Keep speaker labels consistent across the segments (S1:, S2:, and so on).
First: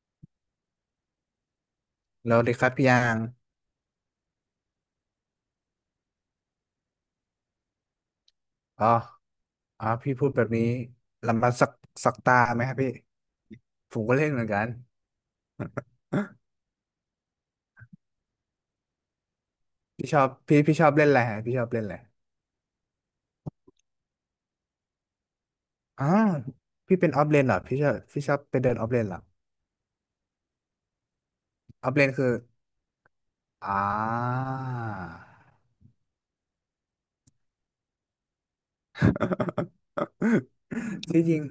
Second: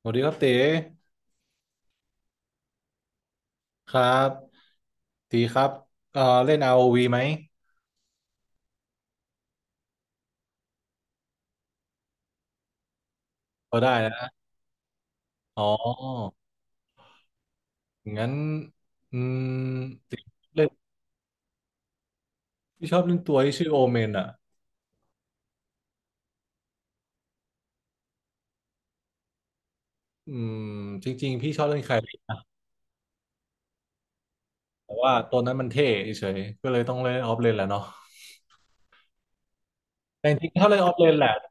S1: สวัสดีครับเต๋
S2: แล้วดีครับพี่ยาง
S1: ครับตีครับเล่น ROV ไหม
S2: อ๋ออ๋อพี่พูดแบบนี้ลำบากสักตาไหมครับพี่
S1: พอได้
S2: ผมก็เล่น
S1: นะ
S2: เหมือนกัน
S1: อ๋อ งั้นอืม
S2: พี่ช
S1: ตี
S2: อบพี่
S1: เล่น
S2: พี่ชอบเล่นอะไรฮะพี่ชอบเล่นอะไร
S1: พี่ชอบเล่นตัวที่ชื่อโอเมนอ่ะ
S2: อ๋อพี่เป็นออฟเลนเหรอพี่ชอบพี่ชอบไปเดินออฟเลนเหรอ
S1: อืมจริงๆพี่ชอบเล่น
S2: อ
S1: ใค
S2: อ
S1: ล
S2: ฟเล
S1: ร
S2: นคือ
S1: นะ
S2: อ่า
S1: แต่ว่าตัวนั้นมันเท่เฉยก็เลยต้องเล่นออฟเลนแหละเนาะแต่จริงๆถ้าเล่นออฟเล น
S2: ที่
S1: แห
S2: จ
S1: ละ
S2: ริง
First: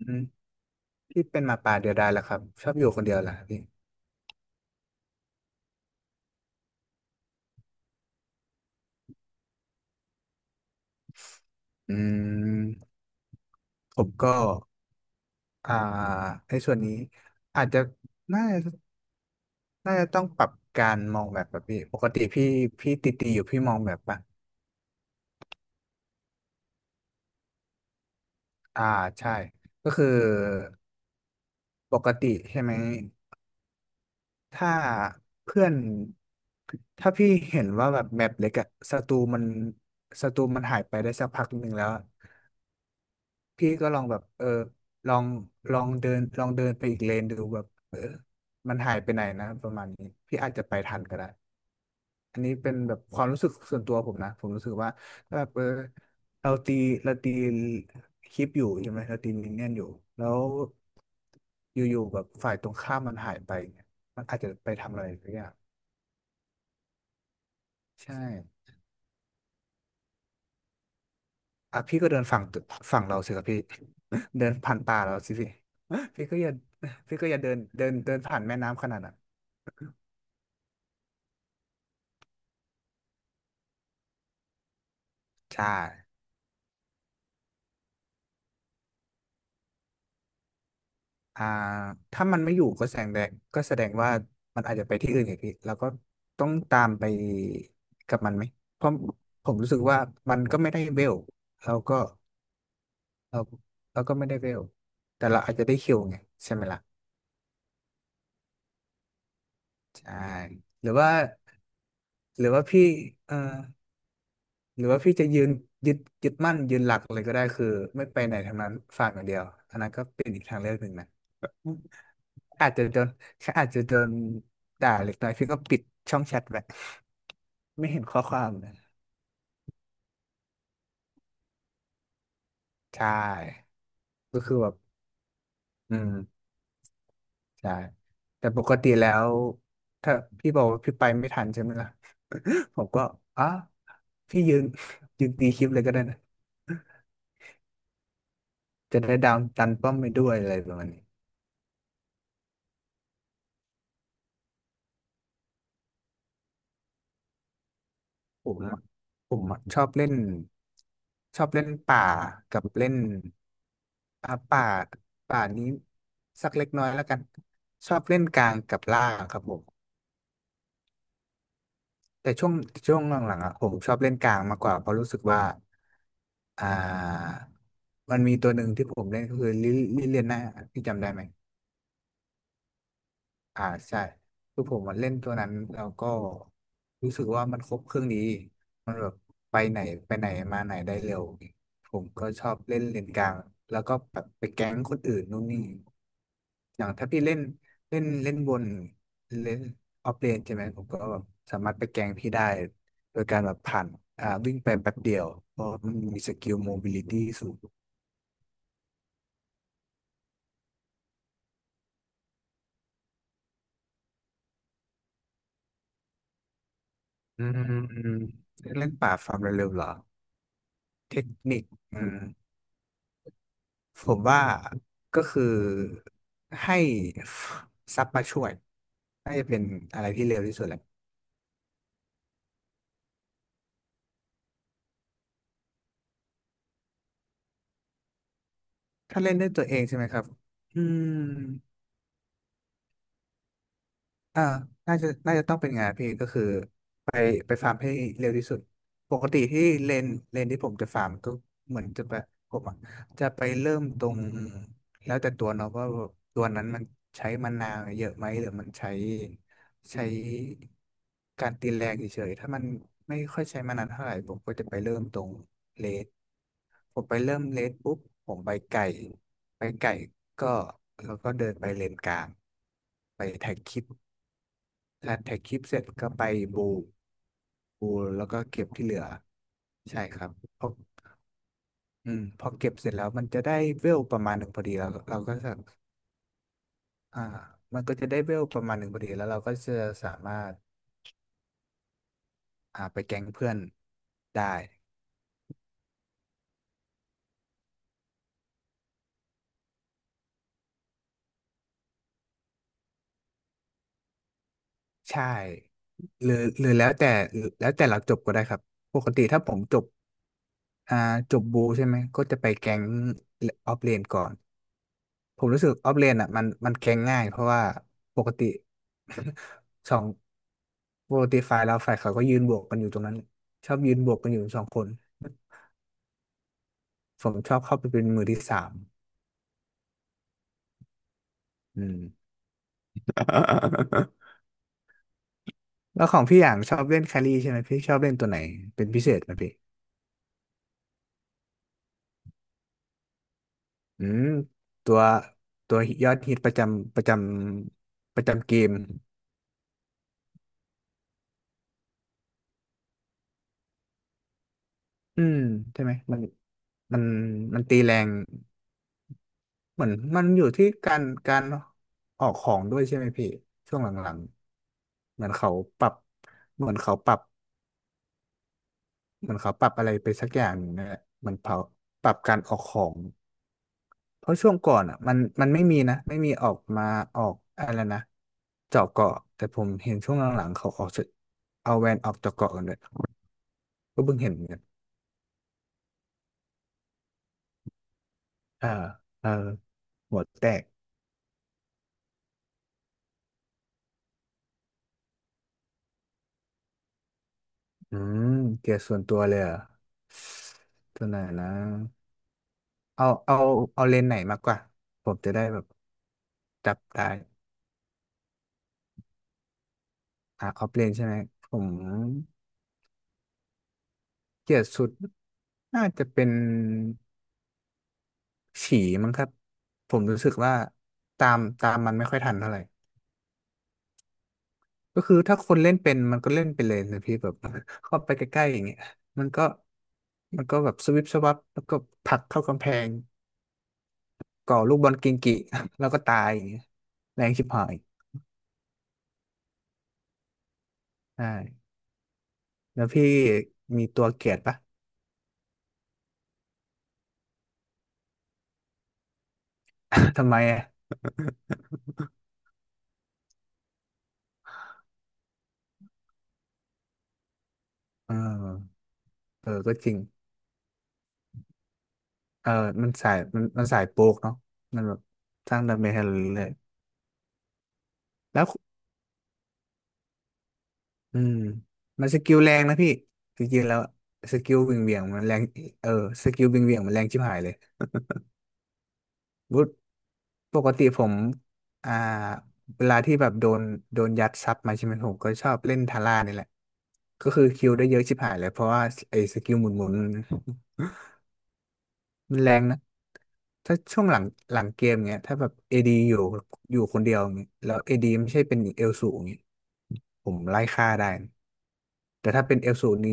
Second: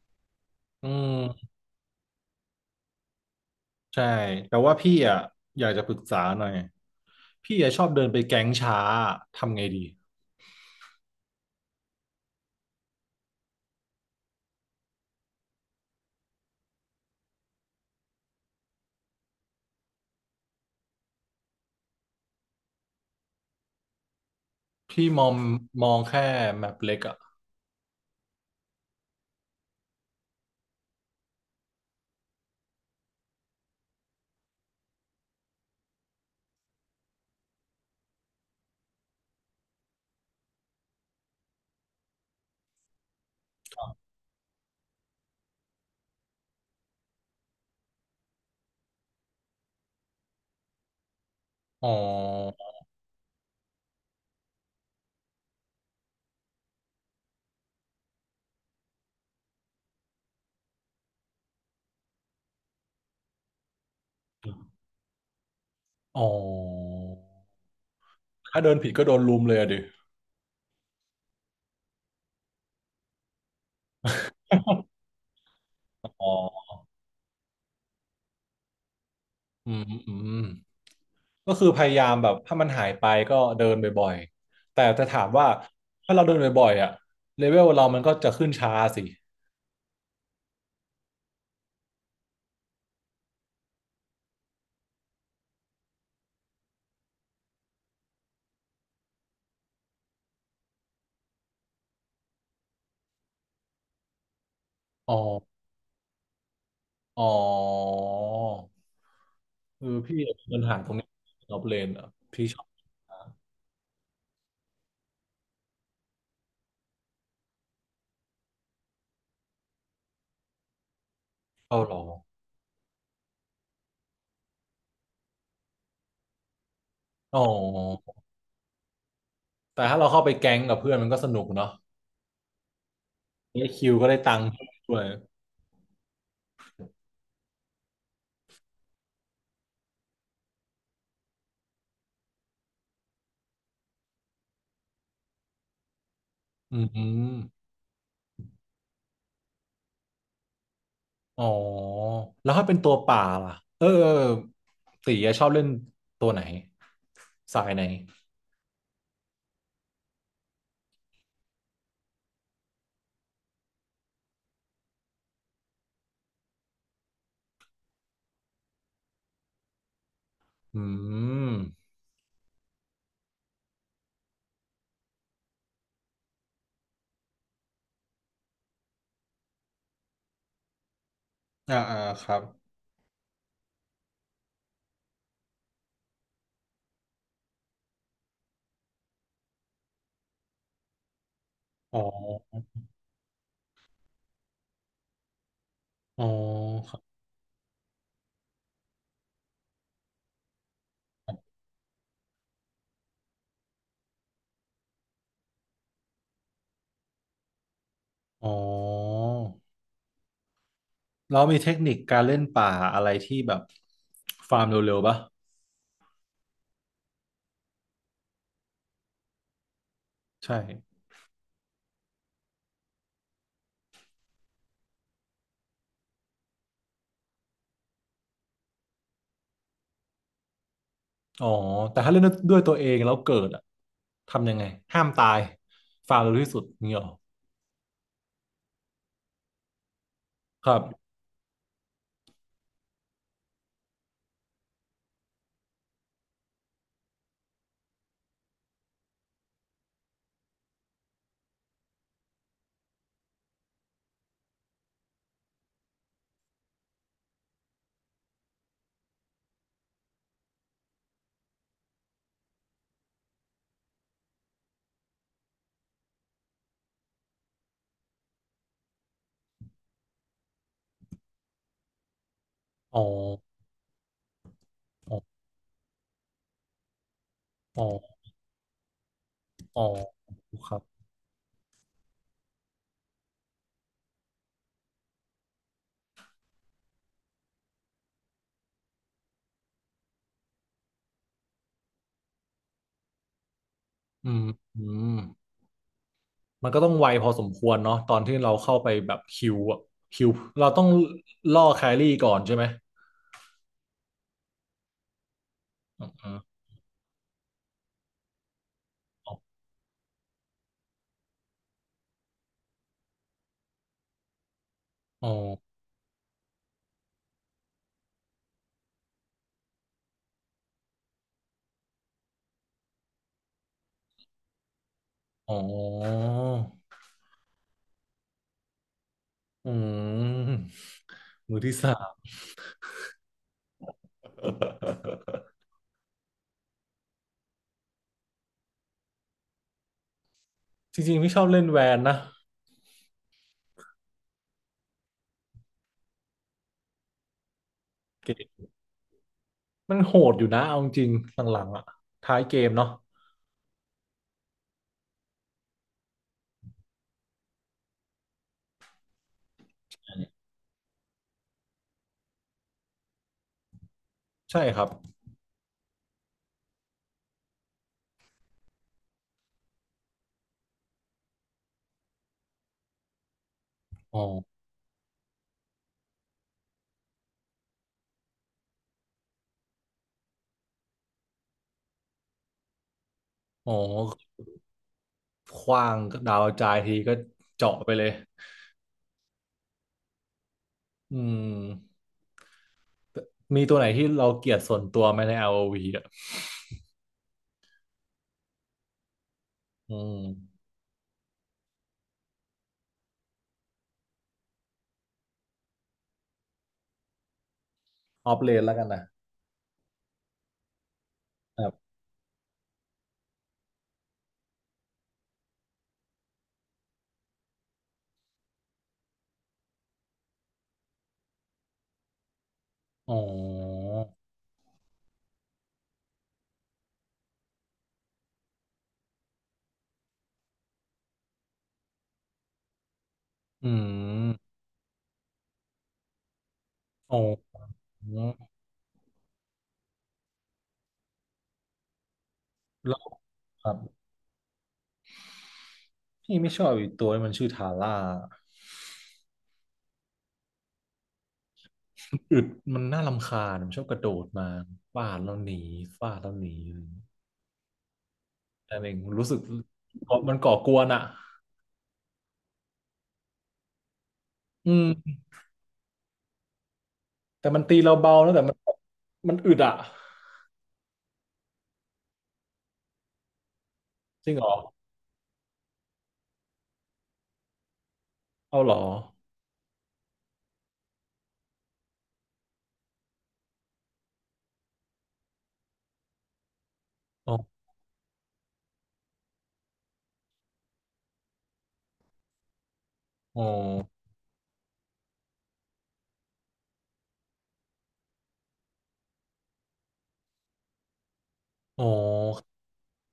S2: อืม
S1: อื
S2: พี่เป็นห
S1: ม
S2: มาป่าเดียวดายแหละครับชอบอยู่คนเดียวแหละพี่
S1: ใช่แต่ว่าพี่อ่ะอยากจะปรึกษาหน่อยพี่อ่ะชอบเดินไปแก๊งช้าทำไงดี
S2: อืมผมก็อ่าในส่วนนี้อาจจะน่า น่าจะต้องปรับการมองแบบพี่ ปกติพี่ติตีอยู่พี่มองแบบปะ
S1: พี่มองมองแค่แมปเล็กอ่ะ
S2: อ่าใช่ ก็คือปกติใช่ไหมถ้าเพื่อนถ้าพี่เห็นว่าแบบแมปเล็กอะศัตรูมันหายไปได้สักพักหนึ่งแล้วอะพี่ก็ลองแบบลองลองเดินลองเดินไปอีกเลนดูแบบมันหายไปไหนนะประมาณนี้ พี่อาจจะไปทันก็ได้
S1: อ๋อ
S2: อันนี้เป็นแบบความรู้สึกส่วนตัวผมนะผมรู้สึกว่าถ้าแบบเราตีเราตีคลิปอยู่ใช่ไหมเราตีมินเนี่ยนอยู่แล้วอยู่ๆแบบฝ่ายตรงข้ามมันหายไปเนี่ยมันอาจจะไปทำอะไรสักอย่าง
S1: อ๋อ
S2: ใช่
S1: ถ้าเดินผิดก็โดนลุมเลยอะดิ
S2: อ่ะพี่ก็เดินฝั่งตึกฝั่งเราสิครับพี่ เดินผ่านป่าเราสิพี่
S1: อ๋
S2: พี่ก็อย่า
S1: อ
S2: พี่ก็อย่าเดินเดินเดินผ่านแม่น้ำขนาดนั้น
S1: อืมก็คือพยายามแบบถ้ามันหายไปก็เดินบ่อยๆ แต่จะถามว่า
S2: ใช่
S1: ถ้าเราเดินบ่อยๆอะเลเวลเรามันก็จะขึ้นช้าสิ
S2: อ่าถ้ามันไม่อยู่ก็แสดงก็แสดงว่ามันอาจจะไปที่อื่นอีกพี่แล้วก็ต้องตามไปกับมันไหมเพราะผมรู้สึกว่ามันก็ไม่ได้เวลเราก็เราเราก็ไม่ได้เวล
S1: อ๋อ
S2: แต่เราอาจจะได้คิวไงใช่ไหมล่ะ
S1: อ๋อคือพี่
S2: ใช่
S1: มีปัญหา
S2: ห
S1: ต
S2: รื
S1: ร
S2: อ
S1: งนี้
S2: ว่า
S1: นอบเลนอ่ะ
S2: ห
S1: พี่
S2: รือ
S1: ชอ
S2: ว่า
S1: บ
S2: พี่เอ่อหรือว่าพี่จะยืนยึดยึดมั่นยืนหลักเลยก็ได้คือไม่ไปไหนทางนั้นฝากอย่างเดียวอันนั้นก็เป็นอีกทางเลือกหนึ่งนะ
S1: เข้ารอ
S2: อาจจะโดนอาจจะโดนด่าเล็กน้อยพี่ก็ปิดช่องแชทไป
S1: อ๋อ
S2: ไม่เห็นข้อความนะ
S1: แต่ถ้าเราเข้าไปแก๊งกับเพื่อนมันก็สนุกเนาะ
S2: ใช
S1: ได้
S2: ่
S1: คิวก็ได้ตั
S2: ก็
S1: งค์
S2: คือแบบ
S1: ด้วย
S2: อืม ใช่ แต่ปกติแล้วถ้าพี่บอกว่าพี่ไปไม่ทันใช่ไหมล่ะ ผมก็อ๋อพี่ยืนยืนตีคลิปเลยก็ได้นะ
S1: อืม
S2: จะได้ดาวน์ตันป้อมไปด้วยอะไรประมาณนี้
S1: อ๋อแล้วถ้าเป็นตัวป่าล่ะเออเออตีอะชอบเล่นตัวไหนสายไหน
S2: ผมอะผมอะชอบเล่นชอบเล่นป่ากับเล่นป่าป่านี้สักเล็กน้อยแล้วกันชอบเล่นกลางกับล่างครับผม
S1: อืม
S2: แต่ช่วงหลังๆอ่ะผมชอบเล่นกลางมากกว่าเพราะรู้สึกว่าอ่ามันมีตัวหนึ่งที่ผมเล่นก็คือลิเลียน่าพี่จำได้ไหม
S1: อ่าอ่าครับ
S2: อ่าใช่คือผมมันเล่นตัวนั้นแล้วก็รู้สึกว่ามันครบเครื่องดีมันแบบไปไหนไปไหนมาไหนได้เร็วผ
S1: อ๋อ
S2: มก็ชอบเล่นเลนกลางแล้วก็แบบไปแก๊งคนอื่นนู่นนี่
S1: อ๋อ
S2: อย่า
S1: ค
S2: ง
S1: รั
S2: ถ้าพี่
S1: บ
S2: เล่นเล่นเล่นบนเล่นออฟเลนใช่ไหมผมก็แบบสามารถไปแกงพี่ได้โดยการแบบผ่านวิ่งไปแป๊บเดียวเพราะมันมีสกิลโมบิลิตี้สูง
S1: อ๋อเรามีเทคนิคการเล่นป่าอะไรที่แบบฟาร์มเร็วๆป่ะ
S2: อืมเล่นป่าฟาร์มเร็วๆเหรอ
S1: ใช่
S2: เทคนิคอืม ผมว่าก็คือให้ซับมาช่วยน่าจะเป็นอะไรที่เร็วที่สุดแหละ
S1: อ๋อแต่ถ้าเล่นด้วยตัวเองแล้วเกิดอะทำยังไงห้ามตายฟาร์มเร็วที่สุดนี่หรอ
S2: ถ้าเล่นด้วยตัวเองใช่ไหมครับ
S1: ครั
S2: อื
S1: บ
S2: ม อ่าน่าจะต้องเป็นไงานพี่ก็คือ ไปไปฟาร์มให้เร็วที่สุดปกติที่เลนเลนที่ผมจะฟาร์มก็เหมือนจะไปผมอะจะไปเริ่มตรงแล้วแต่ตัวเนาะว่าตัวนั้นมันใช้มะนาวเยอะไหมหรือมันใช้การตีแรงเฉยๆถ้ามันไม่ค่อยใช้มานานเท่าไหร่ผมก็จะไปเริ่มตรงเลสผมไปเริ่มเลสปุ๊บผมไปไก่ ก็แล้วก็เดินไปเลนกลาง
S1: อ๋อ
S2: ไปแท็กคลิป
S1: อ๋อ
S2: แท็กคลิปเสร็จก็ไปบู
S1: อ๋อ
S2: บูแล้วก็เก็บที่เหลือ
S1: อ๋อ
S2: ใช่ครับพอ
S1: ครับ
S2: อืมพอเก็บเสร็จแล้วมันจะได้เวลประมาณหนึ่งพอดีแล้วเราก็จะอ่ามันก็จะได้เวลประมาณหนึ่งพอดีแล้วเราก็จะสามารถไปแก๊งเพื่อน
S1: อืม
S2: ได้
S1: อืม มันก็ต้องไวพอสมควรเนาะตอนที่เราเข้าไปแบบคิวอะคิวเราต้องล่อแครี่ก่อนใช่ไหม
S2: ใช่
S1: อ
S2: ห
S1: ๋อ
S2: หรือแล้วแต่เราจบก็ได้ครับปกติถ้าผมจบอ่าจบบูใช่ไหมก็จะไปแก๊งออฟเลนก่อน
S1: อ๋อ
S2: ผมรู้สึกออฟเลนอ่ะมันแก๊งง่ายเพราะว่าปกติ สองปกติฝ่ายเขาก็ยืนบวกกันอยู่ตรงนั้นชอบยืนบวกกันอยู่สองคน
S1: อ๋อ
S2: ผมชอบเข้าไปเป็นมือที่สาม
S1: อืมมือที่
S2: อื
S1: สา
S2: ม
S1: ม
S2: แล้วของพี่อย่างชอบเล่นแครี่ใช่ไหมพี่ชอบเล่นตัวไหนเป็นพิเศษไหมพี่
S1: จริงๆพี่ชอบเล่นแวนนะ
S2: อืมตัวตัวยอดฮิตประ
S1: เก
S2: จำเก
S1: ม
S2: ม
S1: มันโหดอยู่นะเอาจริงๆหลังๆอ่ะท้ายเกมเนาะ
S2: อืมใช่ไหมมันมันตีแรง เหมือนมันอยู่ที่การออกของด้วยใช่ไหมพี่ช่วงหลัง
S1: ใช่ครับ
S2: ๆเหมือนเขาปรับเหมือนเขาปรับเหมือนเขาปรับอะไรไปสักอย่างหนึ่งนนแหละเหมันเขาปรับการออกของ
S1: อ๋อ
S2: เพราะช่วงก่อนอ่ะมันไม่มีนะไม่มีออกมาออกอะไรนะเจาะเกาะแต่ผมเห็นช่วงหลังๆเขาออกจะเอาแวนออกเจาะเกาะกันเลย
S1: อ๋อ
S2: ก็เพิ่งเห็นเหมือนกัน
S1: ขว้างดาวกระจายทีก็เจาะไปเลย
S2: เออเออหัวแตก
S1: อืมมีตัวไหนที่เราเกลียดส่วนตัวไหมในอ o v อวีอ่ะ
S2: อืมเกียร์ส่วนตัวเลยเหรอ่ะ
S1: อืม
S2: ตัวไหนนะ เอาเอาเลนส์ไหนมากกว่าผมจะได้แบบจับได้
S1: ออฟเลนแล้วกันนะ
S2: ออฟเลนใช่ไหมผมเกลียดสุดน่าจะเป็นฉี่มั้งครับผมรู้สึกว่าตามมันไม่ค่อยทันเท่าไหร่
S1: อ๋อ
S2: ก็คือถ้าคนเล่นเป็นมันก็เล่นไปเลยนะพี่แบบ เข้าไปใกล้ๆอย่างเงี้ยมันก็มันก็แบบสวิปสวับแล้วก็ผลักเข้ากำแพง
S1: อืม
S2: ก่อลูกบอลกิงกิ แล้วก็ตายอย่างเงี้ย
S1: อ๋อ
S2: แรงชิบหายใช่แล้ว
S1: แล้ว
S2: พี่
S1: ครับ
S2: มีตัวเกลียดปะ
S1: พี่ไม่ชอบอีกตัวมันชื่อทาร่า
S2: ทำไมอ่ะ
S1: อึดมันน่ารำคาญมันชอบกระโดดมาฟาดแล้วหนีฟาดแล้วหนี
S2: เออ
S1: อะไรอย่างเงี้ยแต่หนึ่งรู้สึก
S2: เออก็จริง
S1: ก่อมันก่อกวนอะ
S2: เออมันสายมันสายโปกเนาะ
S1: อื
S2: มัน
S1: ม
S2: แบบสร้างดาเมจให้เราเรื่อย
S1: แต่มันตีเราเบาแล้ว
S2: ๆ
S1: แต่
S2: แล้ว
S1: มันมันอึดอะ
S2: อืมมันสกิลแรงนะพี่จริงๆแล้ว
S1: จริ
S2: ส
S1: งเหร
S2: กิ
S1: อ
S2: ลวิ่งเหวี่ยงมันแรงเออสกิลวิ่งเหวี่ยงมันแรงชิบหายเลย
S1: เอาเหรอ
S2: วุฒปกติผมอ่าเวลาที่แบบโดนยัดซับมาใช่ไหมผมก็ชอบเล่นทาร่านี่แหละก็
S1: อ๋อ
S2: คือคิวได้เยอะชิบหายเลยเพราะว่าไอ้สกิลหมุนๆ มันแรงนะ
S1: อ๋อ
S2: ถ้าช่วงหลังเกมเงี้ยถ้าแบบเอดีอยู่คนเดียวเงี้ยแล้วเอดีไม่ใช่เป็นเอลสูงเงี้ยผมไล่ฆ่าได้นะ
S1: อ๋อ
S2: แต่ถ้าเป็นเอลสูงนี้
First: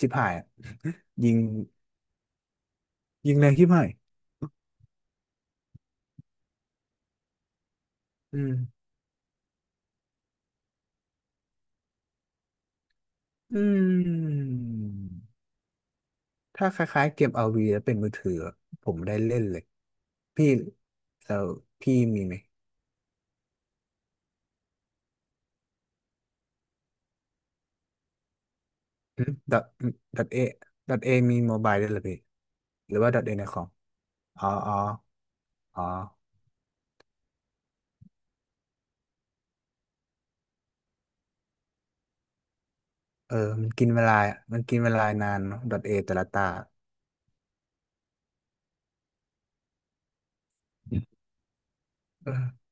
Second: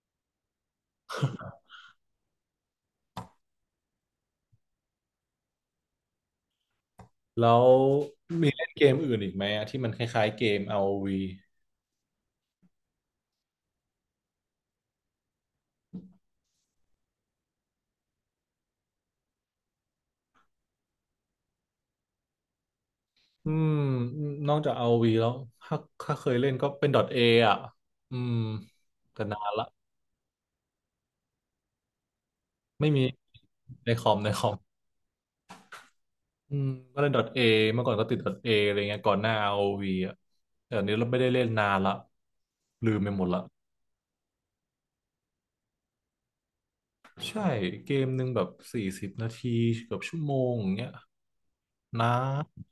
S2: ชิบหายอะ ยิงยิงแรงชิบหาย
S1: แล้ว
S2: อื
S1: มี
S2: ม
S1: เล่นเกมอื่นอีกไหมอะที่มันคล้ายๆเกม r วี
S2: อืมถ้าคล้ายๆเกมเอาร์วีแล้วเป็นมือถือผมได้เล่นเลยพี่แล้วพี่มีไหม
S1: อืมนอกจากอาร์โอวีแล้วถ้าถ้าเคยเล่นก็เป็น .A อ่ะอืมแต่
S2: อืม
S1: นานละ
S2: ดอทเอดอทเอมีโมบายด้วยเหรอพี่
S1: ไม่
S2: หรือ
S1: มี
S2: ว่าดอทเอในคอม
S1: ในคอมในค
S2: อ๋อ
S1: อม
S2: อ๋ออ๋อ
S1: อืมก็เล่น .A เมื่อก่อนก็ติด .A อะไรเงี้ยก่อนหน้า r o ีอ่ะแต่อันนี้เราไม่ได้เล่นนานละลืมไปหมด
S2: เออ
S1: ละ
S2: มันกินเวลามันกินเวลานานเนาะดอทเอแต่ละตา
S1: ใช่เกมหนึ่งแบบ40 นาทีเกือบชั่วโมงอย่างเงี้ยนะ
S2: เออ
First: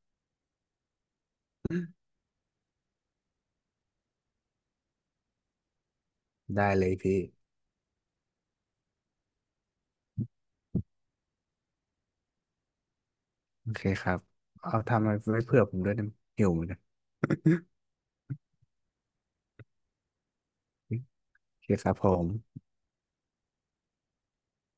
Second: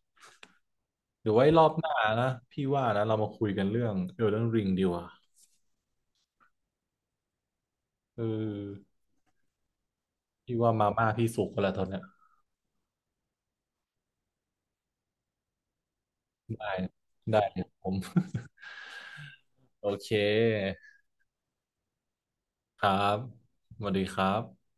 S1: เดี๋ยวไว้รอบหน้านะพี่ว่านะเรามาคุยกันเรื่อง Elden Ring ดีกว่า
S2: ได้เลยพี่
S1: เออพี่ว่ามาม่าพี่สุกกันแล้วตอนเนี้ย
S2: โอเคครับเอาทำไว้เผื่อผมด้วยนะหิวเหมือน
S1: ได้
S2: กัน
S1: ได้เลยผม โอเค
S2: โอเคครับผม
S1: ครับสวัสดีครับ